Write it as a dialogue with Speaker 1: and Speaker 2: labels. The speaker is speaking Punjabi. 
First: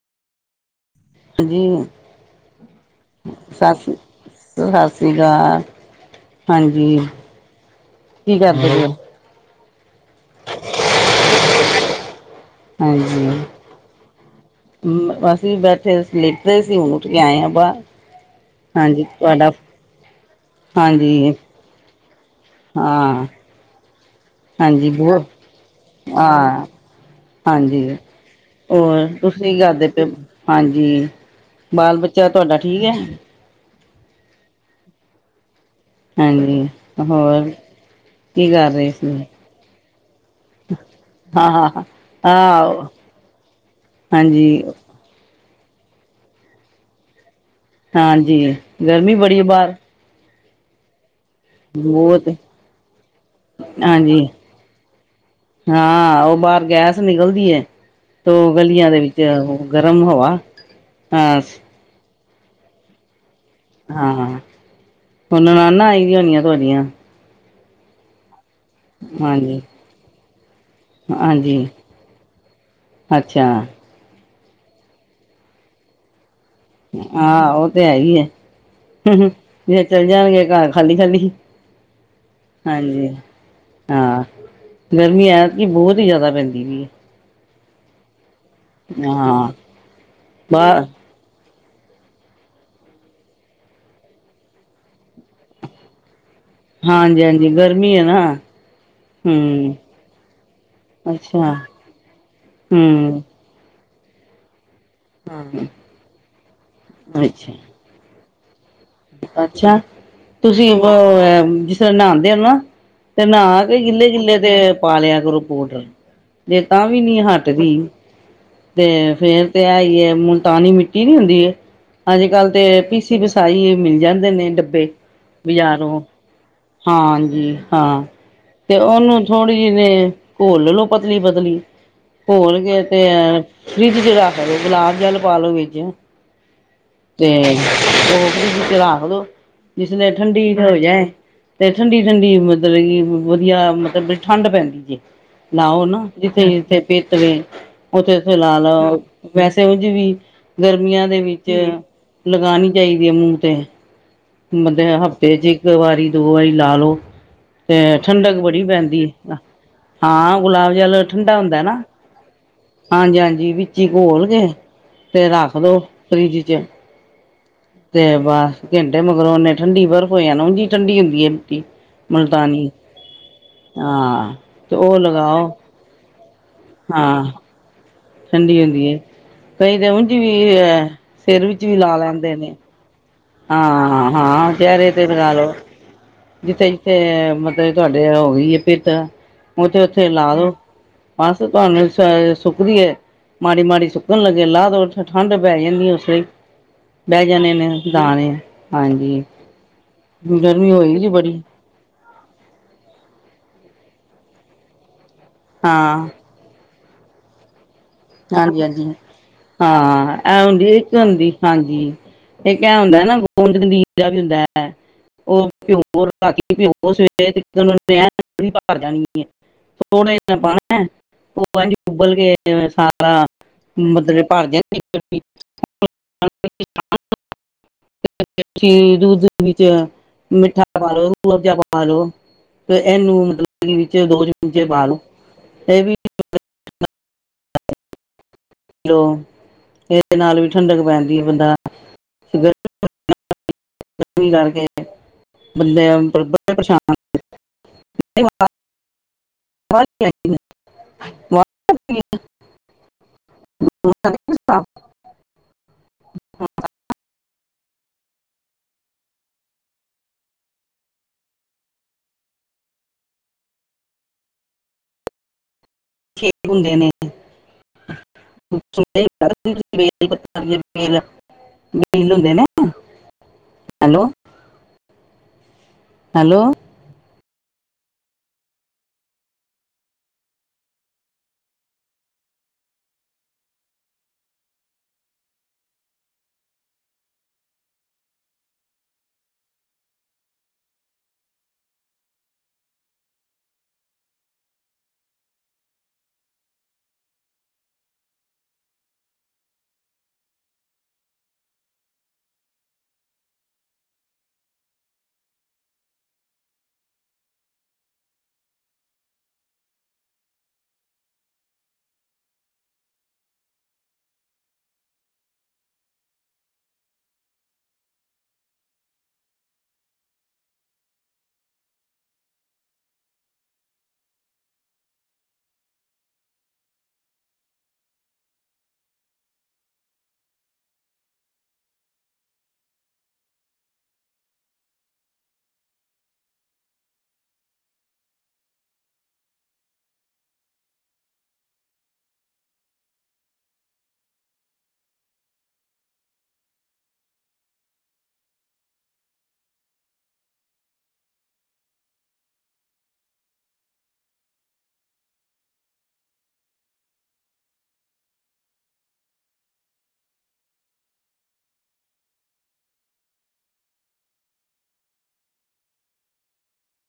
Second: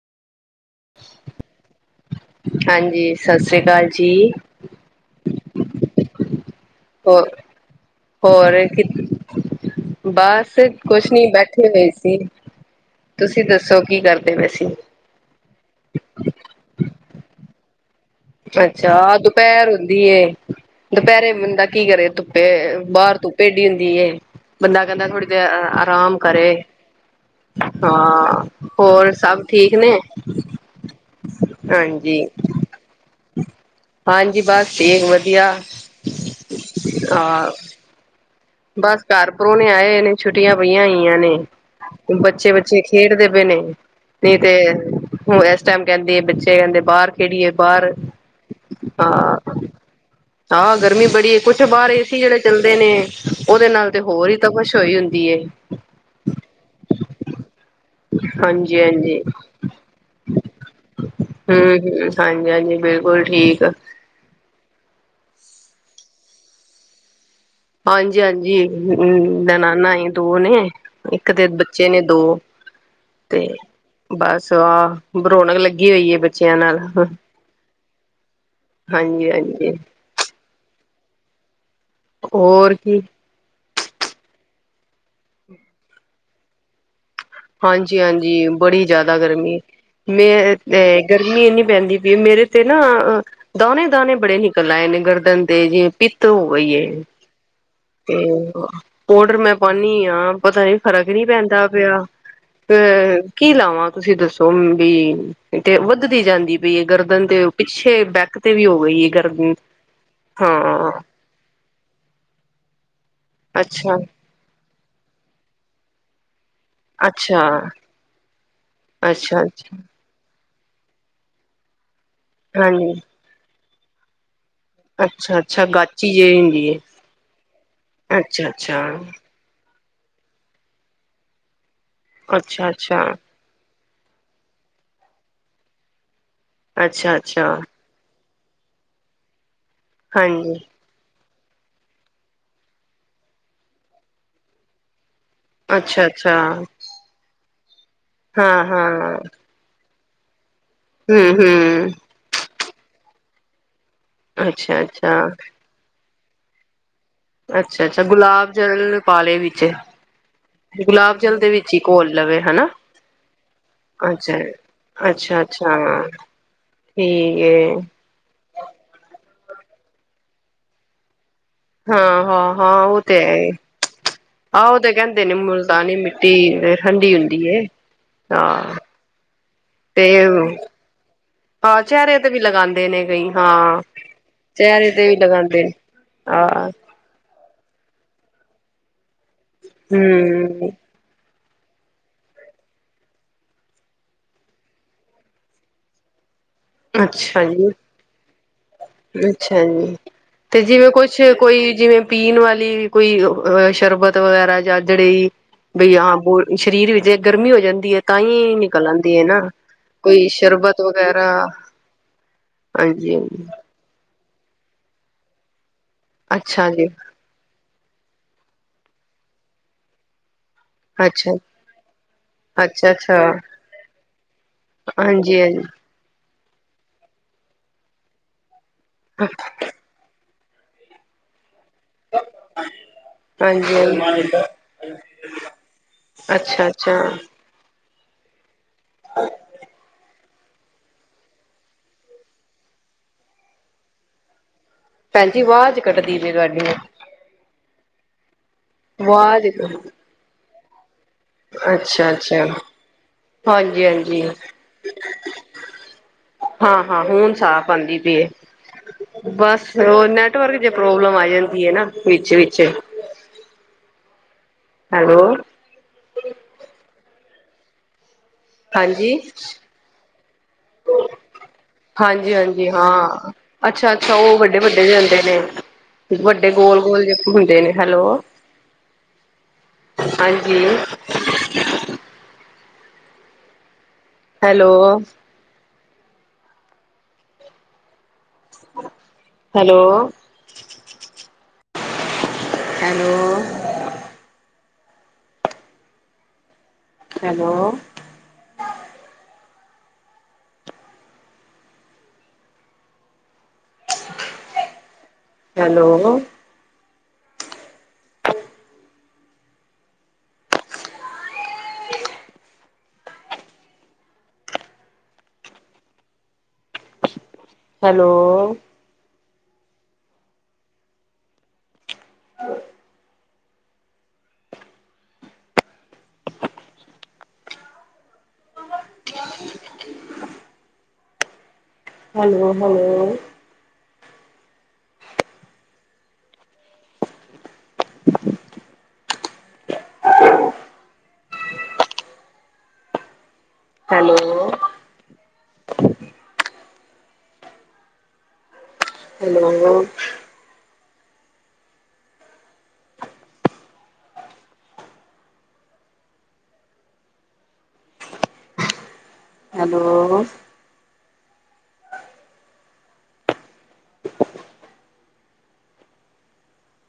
Speaker 1: ਹਾਜੀ
Speaker 2: ਹਾਂਜੀ ਸਤਿ ਸ੍ਰੀ ਅਕਾਲ
Speaker 1: ਸਸ
Speaker 2: ਜੀ
Speaker 1: ਸਸ ਸ੍ਰੀ ਕਾਲ ਹਾਂਜੀ,
Speaker 2: ਹੋ
Speaker 1: ਕੀ
Speaker 2: ਹੋਰ
Speaker 1: ਕਰਦੇ ਪਏ ਹੋ।
Speaker 2: ਬਸ ਕੁਛ ਨੀ ਬੈਠੇ ਹੋਏ ਸੀ। ਤੁਸੀਂ ਦੱਸੋ ਕੀ ਕਰਦੇ ਪਏ ਸੀ।
Speaker 1: ਹ ਬਸ ਬੈਠੇ ਦੇ ਸੀ ਲੇਟੇ ਹੋਏ ਸੀ ਹੁਣ ਉਠ ਕੇ ਆਏ ਆ ਬਾਰ।
Speaker 2: ਅੱਛਾ ਦੁਪਹਿਰ ਹੁੰਦੀ ਐ ਦੁਪਹਿਰੇ
Speaker 1: ਹਾਂਜੀ
Speaker 2: ਬੰਦਾ ਕੀ ਕਰੇ। ਬਾਰ
Speaker 1: ਹਾਂ
Speaker 2: ਧੁੱਪ ਏਡੀ ਹੁੰਦੀ ਏ ਬੰਦਾ
Speaker 1: ਹਾਂਜੀ
Speaker 2: ਕਹਿੰਦਾ
Speaker 1: ਬਹੁਤ
Speaker 2: ਥੋੜੀ ਦੇਰ ਆਰਾਮ ਕਰੇ।
Speaker 1: ਹਾਂ ਹਾਂਜੀ
Speaker 2: ਹਾਂ
Speaker 1: ਹੋਰ
Speaker 2: ਸਭ
Speaker 1: ਤੁਸੀਂ
Speaker 2: ਠੀਕ
Speaker 1: ਕਰਦੇ
Speaker 2: ਨੇ
Speaker 1: ਪਏ ਹੋ ਹਾਂਜੀ। ਬਾਲ
Speaker 2: ਹਾਂਜੀ
Speaker 1: ਬੱਚਾ ਤੁਹਾਡਾ ਠੀਕ ਹੈ।
Speaker 2: ਹਾਂਜੀ ਬਸ ਠੀਕ ਵਧੀਆ।
Speaker 1: ਹਾਂਜੀ ਹੋਰ
Speaker 2: ਹਾਂ
Speaker 1: ਕੀ ਕਰ ਰਹੇ
Speaker 2: ਬਸ
Speaker 1: ਸੀ
Speaker 2: ਘਰ ਪਰੋਨੇ ਆਏ ਹੋਏ ਨੇ। ਛੁੱਟੀਆਂ ਪਈਆਂ ਹੋਈਆਂ ਨੇ
Speaker 1: ਹਾਂ ਹਾਂ ਹਾਂ
Speaker 2: ਬੱਚੇ-ਬੱਚੇ ਖੇਡਦੇ ਪਏ ਨੇ ਨਹੀਂ
Speaker 1: ਹਾਂਜੀ
Speaker 2: ਤੇ ਹੁਣ ਇਸ ਟਾਈਮ ਕਹਿੰਦੇ ਬੱਚੇ ਕਹਿੰਦੇ ਬਾਰ ਖੇਡੀਏ ਬਾਰ
Speaker 1: ਹਾਂਜੀ ਗਰਮੀ ਬੜੀ ਹੈ
Speaker 2: ਹਾਂ।
Speaker 1: ਬਾਹਰ
Speaker 2: ਹਾਂ ਗਰਮੀ ਬੜੀ ਏ ਕੁੱਛ ਬਾਹਰ ਏਸੀ
Speaker 1: ਬਹੁਤ
Speaker 2: ਜਿਹੜੇ ਚੱਲਦੇ ਨੇ ਉਹਦੇ ਨਾਲ ਤੇ
Speaker 1: ਹਾਂਜੀ
Speaker 2: ਹੋਰ ਹੀ ਤਪਸ਼ ਹੋਈ ਹੁੰਦੀ ਹੈ
Speaker 1: ਹਾਂ ਉਹ ਬਾਰ ਗੈਸ ਨਿਕਲਦੀ ਹੈ। ਦੋ
Speaker 2: ਹਾਂਜੀ
Speaker 1: ਗਲੀਆਂ ਦੇ
Speaker 2: ਹਾਂਜੀ
Speaker 1: ਵਿੱਚ
Speaker 2: ਹਮ
Speaker 1: ਗਰਮ ਹਵਾ, ਹਾਂ
Speaker 2: ਹੂੰ, ਹਾਂਜੀ-ਹਾਂਜੀ ਬਿਲਕੁਲ ਠੀਕ।
Speaker 1: ਹਾਂ ਹੁਣ ਨਨਾਣਾ ਆਈ ਦੀਆਂ ਹੋਣੀਆ ਤੁਹਾਡੀਆਂ?
Speaker 2: ਹਾਂਜੀ-ਹਾਂਜੀ
Speaker 1: ਹਾਂਜੀ
Speaker 2: ਨਨਾਨਾ ਆਈ ਦੋ ਨੇ। ਇੱਕ ਤੇ
Speaker 1: ਹਾਂਜੀ
Speaker 2: ਬੱਚੇ ਨੇ ਦੋ
Speaker 1: ਅੱਛਾ
Speaker 2: ਤੇ ਬਸ ਆਹ ਰੌਣਕ ਲੱਗੀ ਹੋਈ ਏ ਬ ਬੱਚਿਆਂ ਨਾਲ।
Speaker 1: ਹਾਂ ਉਹ ਤੇ ਹੈ ਹੀ ਏ
Speaker 2: ਹਾਂਜੀ ਹਾਂਜੀ
Speaker 1: ਵਿਚ ਚਲੇ ਜਾਣਗੇ ਘਰ ਖਾਲੀ, ਖਾਲੀ
Speaker 2: ਹੋਰ ਕੀ
Speaker 1: ਹਾਂਜੀ। ਗਰਮੀ ਐਕਤੀ ਬਹੁਤ ਹੀ ਜਾਦਾ ਪੈਂਦੀ ਪਈ ਏ।
Speaker 2: ਹਾਂਜੀ-ਹਾਂਜੀ ਬੜੀ
Speaker 1: ਹੈ
Speaker 2: ਜ਼ਿਆਦਾ
Speaker 1: ਹਾਂ
Speaker 2: ਗਰਮੀ ਮੇਂ, ਤੇ
Speaker 1: ਬਾਹਰ
Speaker 2: ਗਰਮੀ ਇੰਨੀ ਪੈਂਦੀ ਪਈ, ਮੇਰੇ ਤੇ ਨਾ ਦਾਨੇ-ਦਾਣੇ ਬੜੇ ਨਿਕਲ ਆਏ ਨੇ ਗਰਦਨ ਤੇ, ਜਿਵੇਂ ਪਿੱਤ ਹੋ ਗਈ ਏ।
Speaker 1: ਹਾਂਜੀ ਹਾਂਜੀ ਗਰਮੀ ਹੈ
Speaker 2: ਤੇ,
Speaker 1: ਨਾ
Speaker 2: ਪੋੜਰ ਮੈਂ
Speaker 1: ਹਮ
Speaker 2: ਪਾਂਨੀ ਆਂ, ਪਤਾ ਨੀ ਫ਼ਰਕ ਨੀ
Speaker 1: ਅੱਛਾ
Speaker 2: ਪੈਂਦਾ ਪਿਆ। ਤੇ
Speaker 1: ਹਮ
Speaker 2: ਕੀ ਲਾਵਾਂ? ਤੁਸੀਂ ਦੱਸੋ ਵੀ ਤੇ, ਵੱਧਦੀ ਜਾਂਦੀ ਪਈ ਗਰਦਨ ਤੇ
Speaker 1: ਅੱਛਾ
Speaker 2: ਪਿੱਛੇ ਬੈਕ ਤੇ ਵੀ ਹੋ ਗਈ ਹੈ।
Speaker 1: ਅੱਛਾ! ਤੁਸੀਂ ਨਹਾਂਦੇ ਓ ਨਾ, ਤੇ ਨਹਾਕੇ
Speaker 2: ਅੱਛਾ,
Speaker 1: ਗਿੱਲੇ-ਗਿੱਲੇ ਤੇ ਪਾਲਿਆ ਕਰੋ, ਪੋਡਰ। ਜੇ ਤਾਂ ਵੀ ਨੀ
Speaker 2: ਅੱਛਾ,
Speaker 1: ਹਟਦੀ, ਤੇ
Speaker 2: ਅੱਛਾ,
Speaker 1: ਫੇਰ ਤੇ
Speaker 2: ਅੱਛਾ
Speaker 1: ਐਈ ਏ ਤਾਨੀ ਮਿੱਟੀ ਨੀ ਹੁੰਦੀ ਏ, ਅੱਜ-ਕੱਲ ਤੇ
Speaker 2: ਹਾਂਜੀ।
Speaker 1: ਪੀਸੀ-ਪੀਸਾਈ ਮਿਲ ਜਾਂਦੇ ਨੇ ਡੱ
Speaker 2: ਅੱਛਾ-ਅੱਛਾ ਗਾਚੀ ਜਿਹੜੀ ਹੁੰਦੀ ਏ।
Speaker 1: ਹਾਂਜੀ, ਹਾਂ, ਤੇ
Speaker 2: ਅੱਛਾ-ਅੱਛਾ
Speaker 1: ਉਹਨੂੰ ਥੋੜ੍ਹੀ ਜਿਹੀ ਨੇ ਘੋਲ ਲਓ ਪਤਲੀ-ਪਤਲੀ, ਘੋਲ
Speaker 2: ਅੱਛਾ
Speaker 1: ਗਏ
Speaker 2: ਅੱਛਾ
Speaker 1: ਤੇ ਫਰਿੱਜ 'ਚ ਰੱਖ ਦੋ, ਗੁਲਾਬ ਜਲ ਪਾਲੋ ਵਿੱਚ।
Speaker 2: ਅੱਛਾ
Speaker 1: ਤੇ,
Speaker 2: ਅੱਛਾ
Speaker 1: ਉਹ ਫਰਿੱਜ ਵਿੱਚ ਰਖਦੋ ਜਿਸਲਈ
Speaker 2: ਹਾਂਜੀ
Speaker 1: ਠੰਡੀ ਹੋ ਜਾਏ ਤੇ ਠੰਡੀ-ਠੰਡੀ ਮਤਲਬ ਕੀ, ਵਧੀਆ ਮਤਲਬ ਠੰਢ ਪੈਂਦੀ ਜੇ। ਨ੍ਹਾਓ
Speaker 2: ਅੱਛਾ
Speaker 1: ਨਾ,
Speaker 2: ਅੱਛਾ
Speaker 1: ਜਿੱਥੇ-ਜਿੱਥੇ ਪਿੱਤ ਵੇ, ਉੱਥੇ-ਉਥੇ ਲਾ
Speaker 2: ਹਾਂ
Speaker 1: ਲਓ
Speaker 2: ਹਾਂ
Speaker 1: ਉੰਝ ਵੀ ਗਰਮੀਆਂ ਦੇ
Speaker 2: ਹੂੰ
Speaker 1: ਵਿੱਚ
Speaker 2: ਹੂੰ
Speaker 1: ਲਗਾਣੀ ਚਾਹੀਦੀ ਏ, ਮੂੰਹ ਤੇ।
Speaker 2: ਅੱਛਾ
Speaker 1: ਮਤਲਬ
Speaker 2: ਅੱਛਾ
Speaker 1: ਹਫ਼ਤੇ'ਚ ਇੱਕ ਵਾਰੀ, ਦੋ ਵਾਰੀ ਲਾਲੋ।
Speaker 2: ਅੱਛਾ
Speaker 1: ਤੇ
Speaker 2: ਅੱਛਾ
Speaker 1: ਠੰਡਕ
Speaker 2: ਗੁਲਾਬ
Speaker 1: ਬੜੀ
Speaker 2: ਜਲ
Speaker 1: ਪੈਂਦੀ
Speaker 2: ਪਾ
Speaker 1: ਆ।
Speaker 2: ਲਏ ਵਿੱਚ
Speaker 1: ਹਾਂ, ਗੁਲਾਬ ਜਲ ਠੰਡਾ
Speaker 2: ਦੇ
Speaker 1: ਹੁੰਦਾ
Speaker 2: ਵਿੱਚ ਹੀ
Speaker 1: ਨਾ,
Speaker 2: ਘੋਲ ਲਵੇ ਹਨਾ
Speaker 1: ਹਾਂਜੀ-ਹਾਂਜੀ ਵਿੱਚੇ
Speaker 2: ਅੱਛਾ
Speaker 1: ਘੋਲਕੇ ਤੇ
Speaker 2: ਅੱਛਾ ਅੱਛਾ
Speaker 1: ਰੱਖਦੋ ਫਰਿਜ਼'ਚ।
Speaker 2: ਠੀਕ ਏ।
Speaker 1: ਤੇ ਬਸ ਘੇੰਟੇ ਮਗਰੋਂ ਓਨੇ ਠੰਡੀ ਬਰਫ ਹੋ ਜਾਨਾ, ਉਂਜੀ ਠੰਡੀ ਹੁੰਦੀ। ਮਿੱਟੀ।
Speaker 2: ਹਾਂ, ਹਾਂ,
Speaker 1: ਮੁਲਤਾਨੀ
Speaker 2: ਹਾਂ ਉਹ ਤੇ ਹੈ,
Speaker 1: ਹਾਂ
Speaker 2: ਹਾਂ
Speaker 1: ਤੇ
Speaker 2: ਓ ਤਾਂ
Speaker 1: ਉਹ
Speaker 2: ਕਹਿੰਦੇ ਨੇ ਮੂ
Speaker 1: ਲਗਾਓ
Speaker 2: ਮੁਲਤਾਨੀ ਮਿੱਟੀ ਠੰਡੀ
Speaker 1: ਹਾਂ
Speaker 2: ਹੁੰਦੀ ਏ।
Speaker 1: ਠੰਡੀ
Speaker 2: ਹਾਂ
Speaker 1: ਹੁੰਦੀ ਏ, ਕਈ ਤਾਂ
Speaker 2: ਤੇ
Speaker 1: ਉਂਝ ਵੀ ਸਿਰ ਵਿੱਚ ਵੀ ਲਾ ਲੈਂਦੇ ਨੇ।
Speaker 2: ਦੇ ਨੇ ਕਈ ਹਾਂ, ਚਿਹਰੇ ਤੇ ਵੀ ਲਗਾਂਦੇ ਨੇ। ਹਾਂ
Speaker 1: ਜਿੱਥੇ-ਜਿੱਥੇ ਮਤਲਬ ਤੁਹਾਡੇ ਹੋ ਗਈ ਏ, ਪਿਤ, ਉਥੇ-ਉੱਥੇ ਲਾਲੋੋ।
Speaker 2: ਹੂੰ
Speaker 1: ਬਸ ਤੁਹਾਨੂੰ ਸੁੁਕਦੀ ਏ ਮਾੜੀ-ਮਾੜੀ ਸੁੱਕਣ ਲੱਗੇ ਲਾਦੋ, ਤੇ ਉੱਥੇ ਠੰਢ ਪੈ ਜਾਂਦੀ ਉਸੇ ਵੇਲੇ। ਬਹਿ
Speaker 2: ਅੱਛਾ
Speaker 1: ਜਾਣੇ
Speaker 2: ਜੀ,
Speaker 1: ਨੇ ਦਾਣੇ, ਹਾਂਜੀ, ਗਰਮੀ ਹੋਈ
Speaker 2: ਚ
Speaker 1: ਬੜੀ।
Speaker 2: ਕੋਈ ਜਿਵੇਂ ਪੀਣ ਵਾਲੀ, ਕੋਈ ਅ ਸ਼ਰਬਤ ਵਗੈਰਾ ਜਾ ਜੜੀ ਬਈ ਹਾਂ, ਬੋ ਸਰੀਰ ਵਿੱਚ ਜੇ ਗਰਮੀ ਹੋ ਜਾਂਦੀ ਏ।
Speaker 1: ਹਾਂਜੀ, ਹਾਂਜੀ, ਹਾਂ
Speaker 2: ਕੋਈ
Speaker 1: ਐ ਹੁੰਦੀ
Speaker 2: ਸ਼ਰਬਤ
Speaker 1: ਇੱਕ
Speaker 2: ਵਗੈਰਾ
Speaker 1: ਹੁੰਦੀ, ਹਾਂਜੀ। ਇੱਕ ਐ ਹੁੰਦੈ
Speaker 2: ਹਾਂਜੀ
Speaker 1: ਨਾ
Speaker 2: ਹਾਂਜੀ।
Speaker 1: ਗੋਂਦ ਗੰਦੀਰਾ ਵੀ ਹੁੰਦੈ, ਓਹ ਭਿੰਓਵੋ, ਰਾਤੀਂ
Speaker 2: ਅੱਛਾ ਜੀ,
Speaker 1: ਭਿਓਂਂ ਸਵੇ [unintelligible] ਥੋੜਾ ਇੰਨਾ ਪਾਣੈ
Speaker 2: ਅੱਛਾ,
Speaker 1: ਓਹ ਐੰਝ ਉਬਲਗੇ ਜਿਵੇਂ ਸਾ
Speaker 2: ਅੱਛਾ ਅੱਛਾ,
Speaker 1: ਹਾਂ ਮਤਲਬ ਭਰ ਦੇ
Speaker 2: ਹਾਂਜੀ ਹਾਂਜੀ।
Speaker 1: [unintelligible] [unintelligible] ਦੁੱਧ ਵਿੱਚ ਮਿੱਠਾ ਪਾਲੋ, ਰੂਹਬ ਜਾ ਪਾਲੋ। ਫੇਰ ਐਨੂੰ ਮਤਲਬ
Speaker 2: ਹਾਂਜੀ
Speaker 1: [unintelligible] ਵਿੱਚ
Speaker 2: ਹਾਂਜੀ,
Speaker 1: ਦੋ ਚਮਚੇ ਪਾਦੋ, ਏਹ ਵੀ
Speaker 2: ਅੱਛਾ, ਅੱਛਾ।
Speaker 1: ਹੈਲੋ। ਦੇ ਨਾਲ ਵੀ ਠੰਡਕ ਪੈਂਦੀ ਏ ਬੰਦਾ [unintelligible] ਕਰਕੇ
Speaker 2: ਭੈਣ ਜੀ ਆਵਾਜ਼
Speaker 1: ਬੰਦੇ
Speaker 2: ਕੱਟਦੀ ਪਈ
Speaker 1: ਬੜੇ
Speaker 2: ਤੁਹਾਡੀ,
Speaker 1: ਪਰੇਸ਼ਾਨ
Speaker 2: ਅਵਾਜ
Speaker 1: [unintelligible]
Speaker 2: ਅੱਛਾ-ਅੱਛਾ, ਹਾਂਜੀ-ਹਾਂਜੀ।
Speaker 1: [unintelligible] [inaudible]
Speaker 2: ਹਾਂ ਹਾਂ ਹੁਣ ਸਾਫ਼ ਆਉਂਦੀ ਪਈਏ। ਬਸ ਓਹ ਨੈਟਵਰਕ ਜੇ ਪ੍ਰੋਬਲਮ ਆ ਜਾਂਦੀ ਏ ਨਾ ਵਿੱਚ- ਵਿਚ। ਹੈਲੋ।
Speaker 1: ਠੀਕ ਹੁੰਦੇ ਨੇ।
Speaker 2: ਹਾਂਜੀ
Speaker 1: [unintelligible] ਬੇਲ
Speaker 2: ਹਾਂਜੀ
Speaker 1: ਹੁੰਦੇ ਨੇ
Speaker 2: ਹਾਂਜੀ, ਹਾਂ ਅੱਛਾ
Speaker 1: ਹੈਲੋ
Speaker 2: ਅੱਛਾ ਔ ਵੱਡ ਡੇ ਵੱਡੇ ਦੇ ਹੋੰਦੇ ਨੇ,
Speaker 1: ਹੈਲੋ
Speaker 2: ਵੱਡੇ ਗੋਲ-ਗੋਲ ਜੇ। ਹੁੰਦੇ ਨੇ, ਹੈਲੋ ਹਾਂਜੀ। Hello. Hello. Hello. Hello. Hello. Hello. Hello hello. Hello. Hello. Hello.